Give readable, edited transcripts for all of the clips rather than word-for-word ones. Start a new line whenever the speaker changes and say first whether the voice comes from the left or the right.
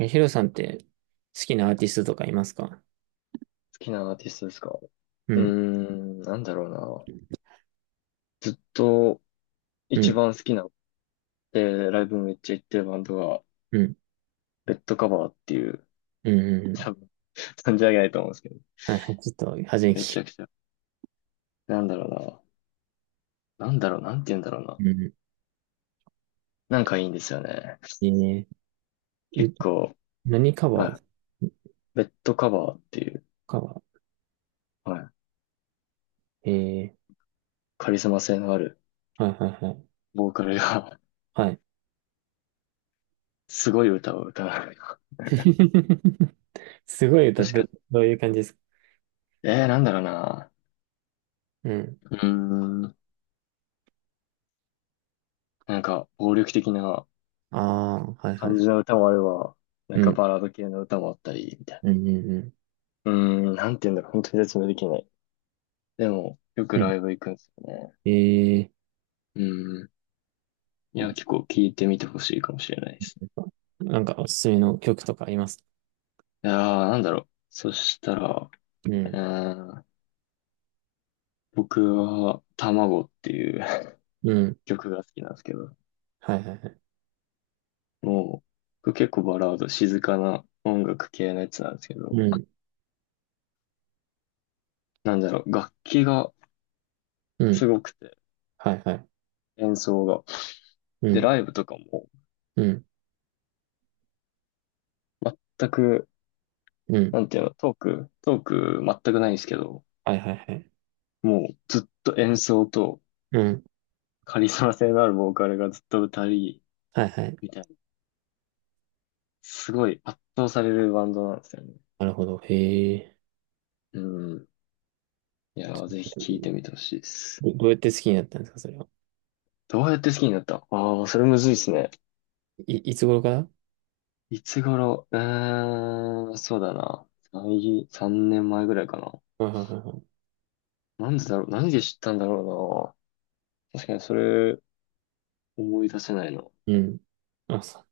right: え、ヒロさんって好きなアーティストとかいますか？
left: きなアーティストですか
right: うん、
left: なんだろうな。ずっと
right: う
left: 一
right: ん、
left: 番好きな、ライブめっちゃ行ってるバンドが、
right: うん、
left: レッドカバーっていう、
right: うん、うんうん。
left: 多分、存じ上げないと思うんですけど、
right: はい、はい、ちょっと初めに聞
left: めち
right: き、
left: ゃくちゃ。なんだろうな。なんだろう、なんて言うんだろうな。
right: うん、
left: なんかいいんですよね。
right: いいね。
left: 結
right: ゆ
left: 構、
right: 何カバ
left: は
right: ー？
left: い。レッドカバーっていう、
right: カバ
left: はい。
right: ー、
left: カリスマ性のある
right: はい、はい、はい。
left: ボーカルが
right: はい。
left: すごい歌を歌う。確
right: すごい歌って、
left: か、
right: どういう感じですか？
left: なんだろうな。
right: うん。
left: うーん、なんか、暴力的な、
right: ああ、はい、は
left: 感じ
right: い。
left: の歌もあれば、なん
right: う
left: か
right: ん、
left: バラード系の歌もあったり、みたい
right: うん、うん、うん。
left: な。なんて言うんだろう、本当に説明できない。でも、よく
right: うん、
left: ライブ行くんですよね。
right: え
left: うん。いや、結構聞いてみてほしいかもしれないですね。
right: ー、なんかおすすめの曲とかあります？
left: いやー、なんだろう。そしたら、う
right: うん、
left: ーん、僕は、卵っていう
right: う ん、
left: 曲が好きなんですけど、
right: はい、はい、はい。
left: もう、僕結構バラード、静かな音楽系のやつなんですけど、
right: うん、
left: なんだろう、楽器が
right: うん、
left: すごくて、
right: はい、はい。
left: 演奏が。
right: う
left: で、
right: ん、
left: ライブとかも、
right: うん、
left: 全く
right: うん、
left: なんていうの、トーク全くないんですけど、
right: はい、はい、はい。
left: もうずっと演奏と
right: うん、
left: カリスマ性のあるボーカルがずっと歌い、
right: はいはい。
left: みたいな、すごい圧倒されるバンドなんですよね。
right: なるほど。へえ。
left: うん。いやー、ぜひ聴いてみてほしいです。
right: どうやって好きになったんですか、それは。
left: どうやって好きになったああー、それむずいですね。
right: いつ頃から？
left: いつ頃うーん、そうだな。3年前ぐらいかな。
right: はいはいはいは
left: なんでだろう、何で知ったんだろうな。確かにそれ思い出せないの。
right: い。うん。あ、そ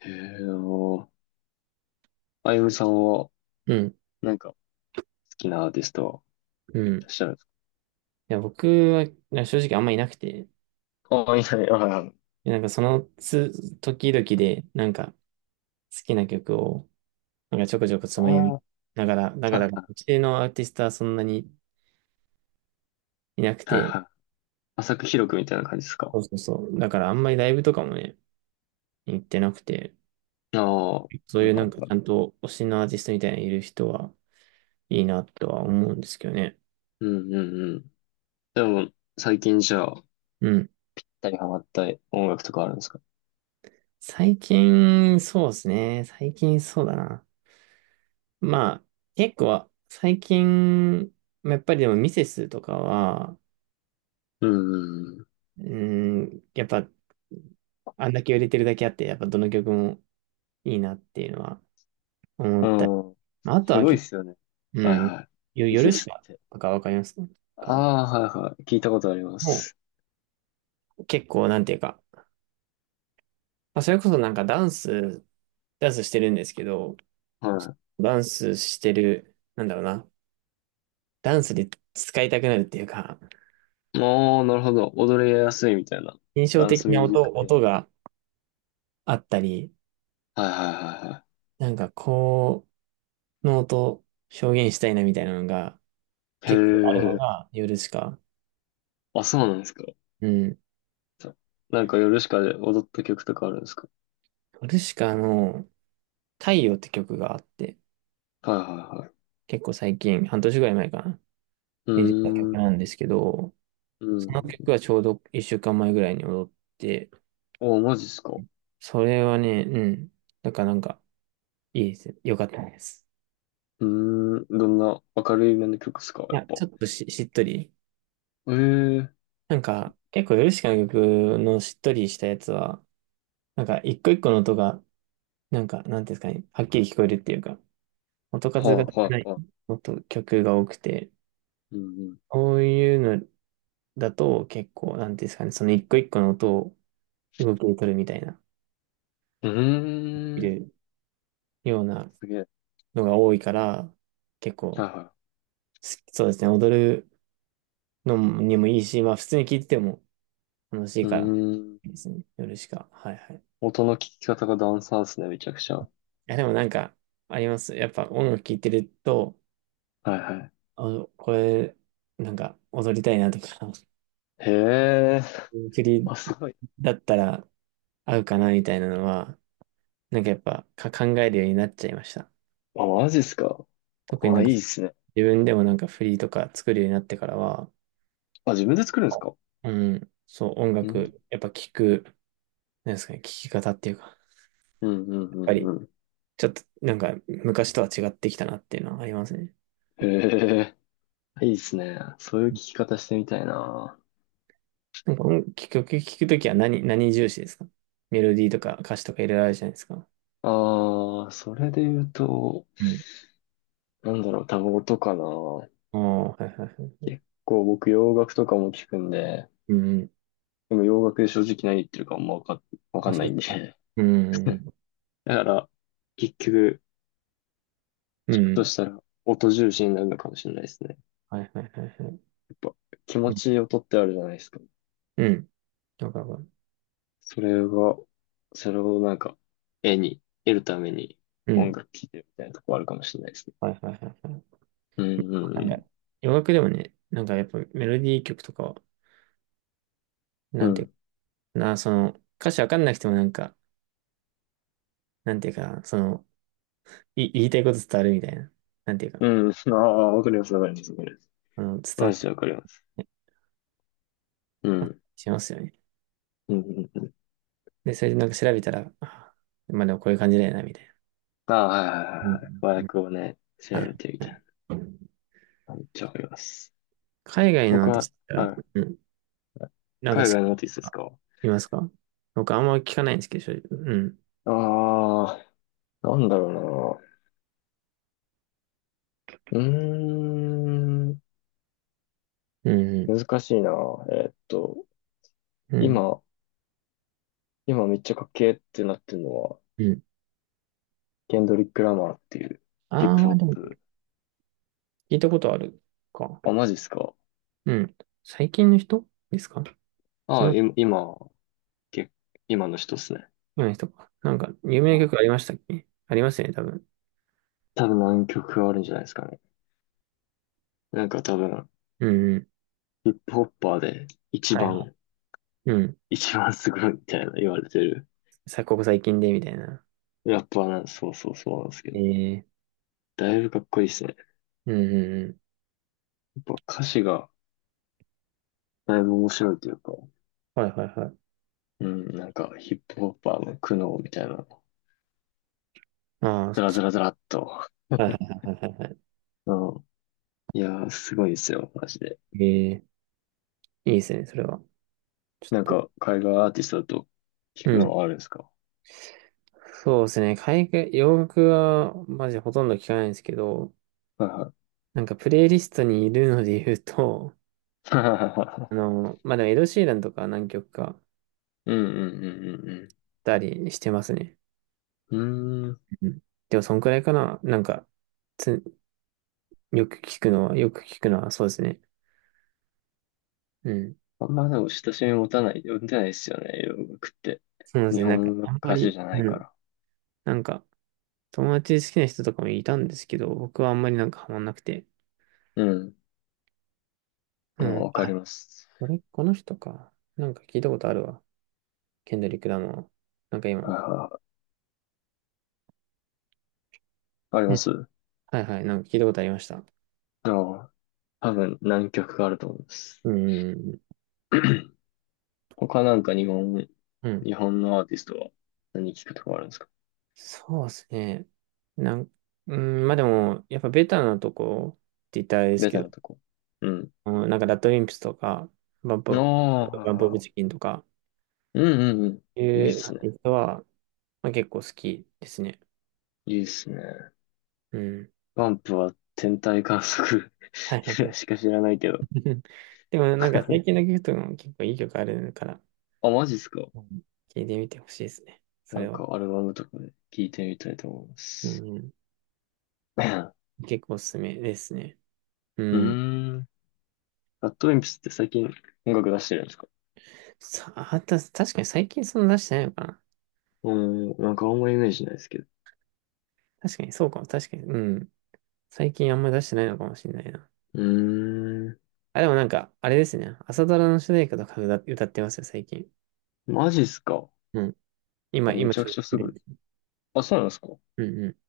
left: へえ、あのあゆむさんは、
right: う。うん。
left: なんか、好きなアーティスト
right: うん。い
left: 知らないですか
right: や、僕はな正直あんまいなくて、
left: ああ、いない、ああ、
right: でなんかその時々で、なんか好きな曲を、なんかちょこちょこつ
left: あ
right: ま
left: あ、
right: み
left: は
right: ながら、だ
left: い
right: から、
left: はい。
right: うちのアーティストはそんなにいなく
left: はい
right: て、
left: はい。浅く広くみたいな感じですか
right: そうそうそう。だからあんまりライブとかもね、行ってなくて、
left: ああ、は
right: そ
left: い
right: ういう
left: は
right: なん
left: い
right: か
left: は
right: ち
left: い。
right: ゃんと推しのアーティストみたいにいる人はいいなとは思うんですけどね。
left: うんうんうん。でも、最近じゃあ、
right: うん。
left: 二人ハマった音楽とかあるんですか
right: 最近、そうですね。最近そうだな。まあ、結構、最近、やっぱりでもミセスとかは、
left: うんうん
right: うーやっぱ、あんだけ売れてるだけあって、やっぱどの曲もいいなっていうのは思
left: う
right: ったり。
left: ん。うん。
right: まあ、あと
left: す
right: は
left: ごい
right: 結
left: っ
right: 構、
left: すよね。はい
right: うん、
left: はい。水で
right: 夜し
left: す
right: か、
left: って。
right: とかわかります
left: あ
right: か？
left: あ、はいはい。聞いたことありま
right: も
left: す。
right: う結構、なんていうか、まあ、それこそなんかダンスしてるんですけど、
left: は
right: ダンスしてる、なんだろうな、ダンスで使いたくなるっていうか、
left: い。もう、なるほど。踊りやすいみたいな。
right: 印象
left: ダン
right: 的
left: スミ
right: な
left: ュージック系
right: 音
left: の。
right: があったり、
left: はいはいはいは
right: なんかこの音表現したいなみたいなのが
left: い。へ
right: 結構あるの
left: え。
right: がヨルシカ。
left: あ、そうなんですか。
right: うん。
left: なんか夜しかで踊った曲とかあるんですか
right: ヨルシカの太陽って曲があって、
left: はいはいはい。
right: 結構最近、半年ぐらい前かな、
left: う
right: に出た曲
left: ーん、
right: なんですけど、
left: う
right: その曲
left: ん。
right: はちょうど一週間前ぐらいに踊って、
left: あマジっすか。う
right: それはね、うん。だからなんかいいですよ。よかったです。
left: ーん、どんな明るいめの曲っすか、
right: い
left: やっ
right: や、
left: ぱ。
right: ちょっとしっとり。
left: ええー
right: なんか結構ヨルシカの曲のしっとりしたやつは、なんか、一個一個の音が、なんか、なんていうんですかね、はっきり聞こえるっていうか、音
left: は
right: 数が少
left: いは
right: な
left: い
right: い
left: はい。
right: 曲が多くて、
left: うん
right: そういうのだと結構、なんていうんですかね、その一個一個の音を動きで取るみたいな、
left: う
right: い
left: ん。
right: るような
left: すげえ。
right: のが多いから、結
left: は
right: 構、
left: いは
right: そうですね、踊るのにもいいし、まあ、普通に聴いてても楽し
left: い。
right: いから、いいですね、夜しか。はいはい。い
left: 音の聞き方がダンサーっすね、めちゃくちゃ。は
right: や、でもなんか、あります。やっぱ音楽聴いてると、
left: いはい。
right: あ、これ、なんか踊りたいなとか
left: へえ、
right: 栗
left: あ、すごい。
right: だったら合うかなみたいなのは、なんかやっぱか考えるようになっちゃいました。
left: あ、マジっすか。
right: 特にな
left: あ、
right: ん
left: い
right: か
left: いっすね。
right: 自分でもなんかフリーとか作るようになってからは、
left: あ、自分で作るんですか。
right: うん、そう音
left: うん、
right: 楽、やっぱ聞く、なんですかね、聞き方っていうか、やっ
left: うん、うん、う
right: ぱ
left: ん、
right: り
left: うん。
right: ちょっとなんか昔とは違ってきたなっていうのはありますね。
left: へえ、いいっすね。そういう聞き方してみたいな。
right: なんか音聞くときは何重視ですか？メロディーとか歌詞とかいろいろあるじゃないですか。
left: ああ、それで言うと、
right: うん。
left: なんだろう、タバコとかな。
right: ああ、はいはいはい。
left: 結構僕洋楽とかも聞くんで、
right: うん。
left: でも洋楽で正直何言ってるかあんまわか、わか
right: まあ、
left: んな
right: そ
left: い
right: う。
left: んで。
right: う ん。
left: だから、結局、
right: う
left: 聞くと
right: ん。
left: したら音重視になるのかもしれないですね。
right: はいはいはいはい。
left: やっぱ気
right: う
left: 持
right: ん。
left: ちいい音ってあるじゃないですか。
right: うん。わかるわかる、
left: それが、それをなんか、絵に、得るために
right: う
left: 音
right: ん。
left: 楽聴いてるみたいなとこあるかもしれないですね。
right: はいはいはいはい。
left: うんう
right: なん
left: ん
right: か洋楽でもね、なんかやっぱメロディー曲とかは、
left: う
right: なんていうか
left: ん。
right: な、その、歌詞わかんなくてもなんか、なんていうかな、その、言いたいこと伝わるみたいな、なんていうか、
left: うん。うん。ああ、わかります。
right: あの、伝わ
left: マ
right: っ
left: ジ
right: て
left: でわかります。うん。
right: しますよね。
left: うんうんうん
right: で、それでなんか調べたら、あ、まあでもこういう感じだよな、みたいな。
left: ああ、はいはいは
right: うん
left: いはい。和
right: うんうん、
left: 訳をね、
right: は
left: 調
right: い
left: べてみ
right: はい
left: たい
right: はい、
left: な。めっちゃわかります。
right: 海外のア
left: 僕
right: ーティ
left: は、
right: スト
left: は
right: が、
left: い、
right: うん、なんか
left: 海外のアーティストですか
right: いますか？僕あんま聞かないんですけど、正直うん。
left: ああー、なんだろうな。うーん、
right: うん
left: 難しいな。えーっと、
right: うん、うん、
left: 今、今めっちゃかっけーってなってるのは、
right: うん。
left: ケンドリック・ラマーっていうヒップ
right: あ
left: ホ
right: あ、
left: ッ
right: でも
left: プ。
right: 聞いたことあるか。
left: あ、マジっすか
right: うん。最近の人ですか？そ
left: ああ、
right: の
left: け、今の人っすね。
right: 前の人か。なんか、有名
left: は
right: な
left: い。
right: 曲ありましたっけ？ありますよね、多分。
left: 多分何曲かあるんじゃないですかね。なんか多分、
right: うんうん。
left: ヒップホッパーで一
right: はいは
left: 番
right: い。うん。
left: 一番すごいみたいな言われてる。
right: ここ最近で、みたいな。
left: やっぱな、そうなんですけど。
right: え
left: だいぶかっこいいですね。や
right: うんうんうん。
left: っぱ歌詞がだいぶ面白いというか、
right: はいはいはい。
left: うん、なんかヒップホッパーの苦悩みたいな、
right: ああ、は
left: ずらずらずらっと。
right: いはいは いはいは
left: うんいやー、すごいですよ、マジで。
right: い。いいですね、それは。ち
left: なん
right: ょっと。
left: か、海外アーティストだと聞く
right: う
left: の
right: ん。
left: はあるんですか
right: そうですね。海外、洋楽は、マジほとんど聞かないんですけど、
left: はい
right: なんか、プレイリストにいるので言うと、
left: は
right: あの、まあ、でも、エド・シーランとか何曲か、
left: い。うんうんうん
right: たりしてますね。
left: うんうん。うーん。
right: うん、でも、そんくらいかな。なんか、つ、よく聞くのは、そうですね。うん。
left: あんまでも親しみ持たない、持てないですよね、洋楽って。
right: そうです
left: 日
right: ね。なんか、
left: 本の
right: あんま
left: 歌詞
right: り、
left: じゃない
right: う
left: か
right: ん。
left: ら。
right: なんか、友達好きな人とかもいたんですけど、僕はあんまりなんかハマんなくて。
left: うん。
right: う
left: まあ、
right: ん。
left: わかり
right: あ、
left: ます。
right: これ、この人か。なんか聞いたことあるわ。ケンドリック・ラマー。なんか
left: あ
right: 今。
left: ー、あり
right: う
left: ま
right: ん。
left: すう
right: はいはい。なんか聞いたことありました。
left: 多分何曲かあると思います。
right: うん。
left: 他なんか
right: うん。
left: 日本のアーティストは何聞くとかあるんですか
right: そうですね。なん、うん、まあでも、やっぱベタなとこって言ったらあれです
left: ベ
right: け
left: タ
right: ど、
left: なとこ。うん。
right: うん、なんかラッドウィンプスとか、バン
left: あ
right: プ、
left: あ、はい
right: バンプオブチ
left: は
right: キンとか、
left: い。うんうんうん。
right: い
left: いいっ
right: うア
left: す
right: ー
left: ね。
right: ティストは、まあ、結構好きですね。
left: いいっすね。
right: うん。
left: バンプは天体観測
right: はいはいは い。
left: しか知らないけど。
right: でもなんか 最近の曲とかも結構いい曲あるから、
left: あ、マジっすか
right: うん、聞いてみてほしいですね。そ
left: な
right: れ
left: ん
right: は。
left: かアルバムとかで聞いてみたいと思いま
right: う
left: す。
right: ん。
left: う
right: 結構おすすめですね。
left: ー
right: うん。
left: ん。ラッドウィンプスって最近音楽出してるんですか
right: さあ、確かに最近そんな出してないのかな。
left: うーん、なんかあんまイメージないですけど。
right: 確かにそうかも。確かに。うん。最近あんまり出してないのかもしれないな。
left: うーん。
right: あ、でもなんか、あれですね。朝ドラの主題歌とか歌ってますよ、最近。
left: マジっすか
right: うん、
left: あ、め
right: 今
left: ちゃ
right: ち
left: く
right: ょっ
left: ちゃ
right: と切
left: す
right: れ
left: ごい。
right: て。
left: あ、そうなんですか
right: うんうん。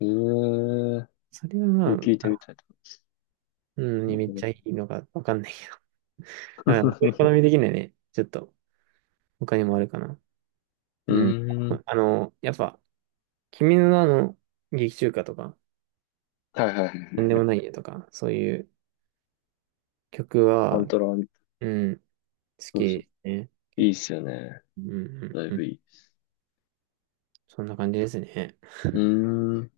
left: ええー、
right: それは
left: それ
right: ま
left: 聞い
right: あ、
left: てみたいと
right: うん、
left: 思
right: ね、めっち
left: い
right: ゃいいのかわかんないけど。
left: ま
right: うん、好み
left: す。
right: 的にはね、ちょっと他にもあるかな。
left: う
right: うん。
left: ん うーん。
right: あの、やっぱ、君の名の劇中歌とか、
left: はいはいは
right: なん
left: い。
right: でもないよとか、そういう曲
left: パン
right: は、
left: トラ、
right: うん、好
left: そ
right: き
left: うそ
right: で
left: う。
right: すね。
left: いい
right: 結
left: っ
right: 構、
left: すよね。
right: うんう
left: だい
right: んうん。
left: ぶいい。
right: そんな感じですね。
left: うーん。